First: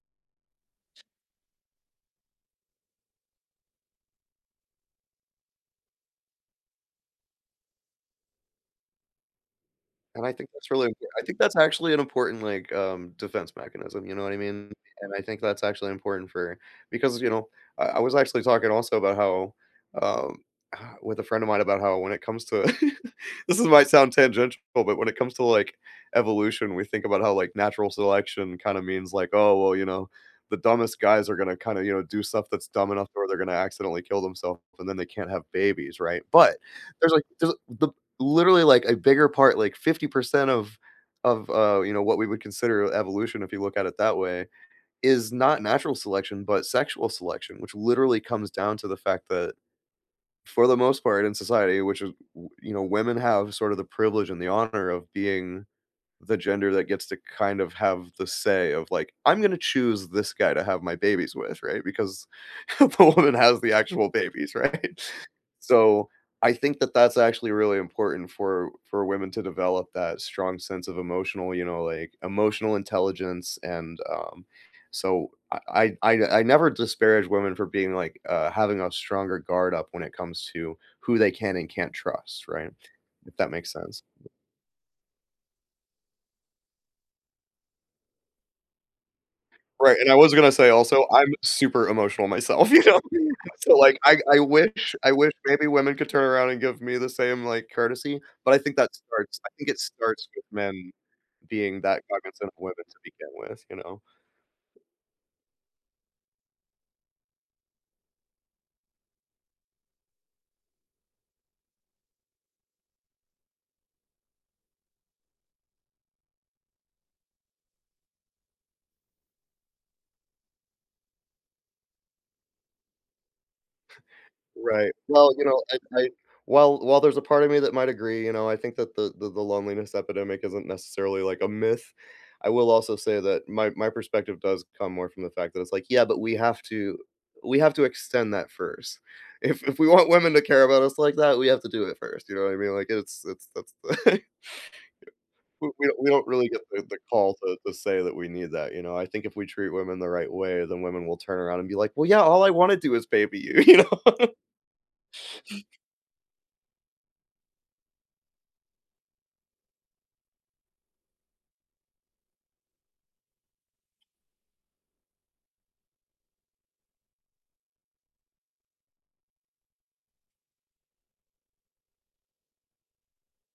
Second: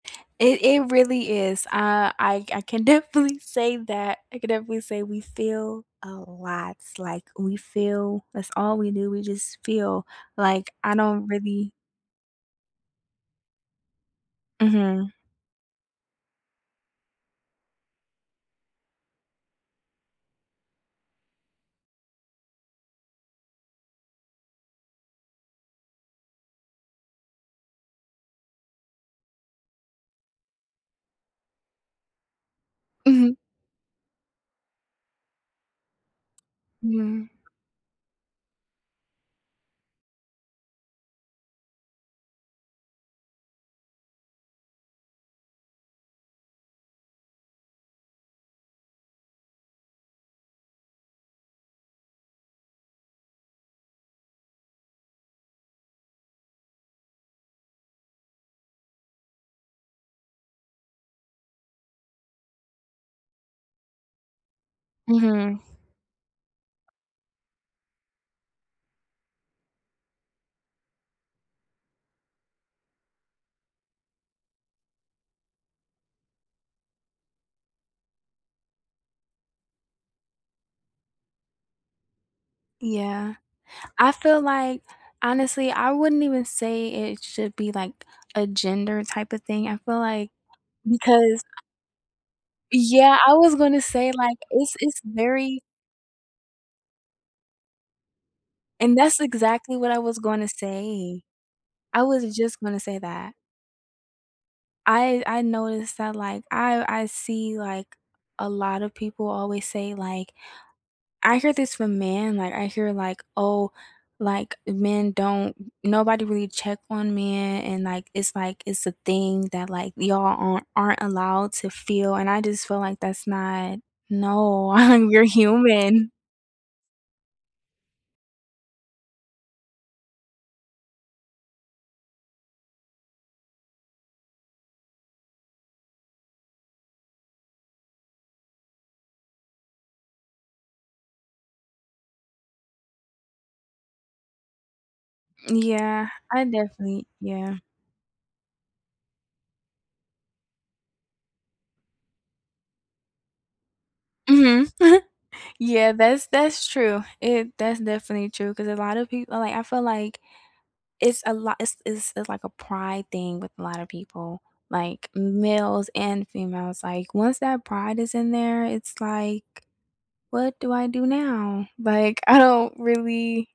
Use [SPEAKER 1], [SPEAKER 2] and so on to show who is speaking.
[SPEAKER 1] It it really is. Uh, I I can definitely say that I can definitely say we feel a lot, like, we feel that's all we do. We just feel
[SPEAKER 2] And I think that's
[SPEAKER 1] like,
[SPEAKER 2] really
[SPEAKER 1] I
[SPEAKER 2] I
[SPEAKER 1] don't
[SPEAKER 2] think that's
[SPEAKER 1] really
[SPEAKER 2] actually an important, like, um, defense mechanism, you know what I mean?
[SPEAKER 1] Mhm.
[SPEAKER 2] And I think that's actually important for because, you know I I was actually talking, also, about how, um, uh with a friend of mine about how when it comes to, this is my sound tangent but wh when it comes to, like, evolution we think about how like, natural selection kinda means, like, "Oh, well, you know, the dumbest guys are gonna kinda, you know, do stuff that's dumb enough or
[SPEAKER 1] Mhm.
[SPEAKER 2] they're gonna accidentally kill themselves, and then they can't have babies," right? But there like,
[SPEAKER 1] Mm.
[SPEAKER 2] there's the literally like, a bigger part like, 50% of of, uh, you know, what we would consider evolution if you look at it that way, is not natural selection, but sexual selection, which literally comes down to the fact that for the most part in society, which is, uh w you know, women have sort of the privilege and the honor of being the gender that gets to kind of have the say of, like, "I'm gonna choose this guy to have my babies with," right? Because, the woman has the actual babies, right?
[SPEAKER 1] Mhm.
[SPEAKER 2] So, I think that that's actually really important for for women to develop that strong sense of emotional you know, like emotional intelligence, and, um so, I I I I never disparage women for being, like, uh having a stronger guard up when it comes to, who they can and can't trust, right?
[SPEAKER 1] Yeah.
[SPEAKER 2] If that makes sense.
[SPEAKER 1] I feel like honestly, I wouldn't even say it should be, like, a gender type of thing, I
[SPEAKER 2] Right,
[SPEAKER 1] feel
[SPEAKER 2] and I
[SPEAKER 1] like
[SPEAKER 2] was gonna say also, I'm
[SPEAKER 1] because I
[SPEAKER 2] super emotional myself, you know?
[SPEAKER 1] Yeah I was
[SPEAKER 2] So,
[SPEAKER 1] gonna
[SPEAKER 2] like,
[SPEAKER 1] say,
[SPEAKER 2] I
[SPEAKER 1] like
[SPEAKER 2] I
[SPEAKER 1] is
[SPEAKER 2] wish
[SPEAKER 1] it's
[SPEAKER 2] I wish
[SPEAKER 1] very
[SPEAKER 2] maybe women could turn around and give me the same, like, courtesy, but I think that
[SPEAKER 1] And that's
[SPEAKER 2] starts I I think
[SPEAKER 1] exactly
[SPEAKER 2] it
[SPEAKER 1] what I was
[SPEAKER 2] starts with
[SPEAKER 1] gonna
[SPEAKER 2] men
[SPEAKER 1] say.
[SPEAKER 2] being
[SPEAKER 1] I
[SPEAKER 2] that
[SPEAKER 1] was
[SPEAKER 2] cognizant of
[SPEAKER 1] just
[SPEAKER 2] women
[SPEAKER 1] gonna say
[SPEAKER 2] to begin
[SPEAKER 1] that.
[SPEAKER 2] with, you know?
[SPEAKER 1] I I noticed that, like I I see, like, a lotta people always say, like I hear this from men, like, I hear, like, "Oh, like, men don't m nobody really check on men," and, like it's, like it's a thing that, like, y'all a aren't allowed to feel, and I d just feel, like, that's not no,
[SPEAKER 2] Right.
[SPEAKER 1] you're
[SPEAKER 2] Well, you know, I I
[SPEAKER 1] human.
[SPEAKER 2] while while there's a part of me that might agree, you know, I think that the the the loneliness epidemic isn't necessarily, like, a myth. I will also say that my my perspective does come more from the fact that it's, like, "Yeah, but we have to we have to extend that first. If if we want women to care about us like that, we have to do it first," you know what I mean? Like, it's it's that's
[SPEAKER 1] M
[SPEAKER 2] We we
[SPEAKER 1] Yeah.
[SPEAKER 2] we don't
[SPEAKER 1] I
[SPEAKER 2] really get the the
[SPEAKER 1] definitely
[SPEAKER 2] call to
[SPEAKER 1] yeah.
[SPEAKER 2] to say that we need that, you know? I think if we treat women the right way, then women will turn around and be, like, "Well, yeah all I wanna do is baby you, you know?"
[SPEAKER 1] Mhm. Yeah, that's that's true. It that's definitely true, 'cause a lotta people like, I feel, like it's a lot it's it's, like, a pride thing with a lotta people, like, m males and females, like once that pride is in there, it's, like "What do I do now? Like, I don't really"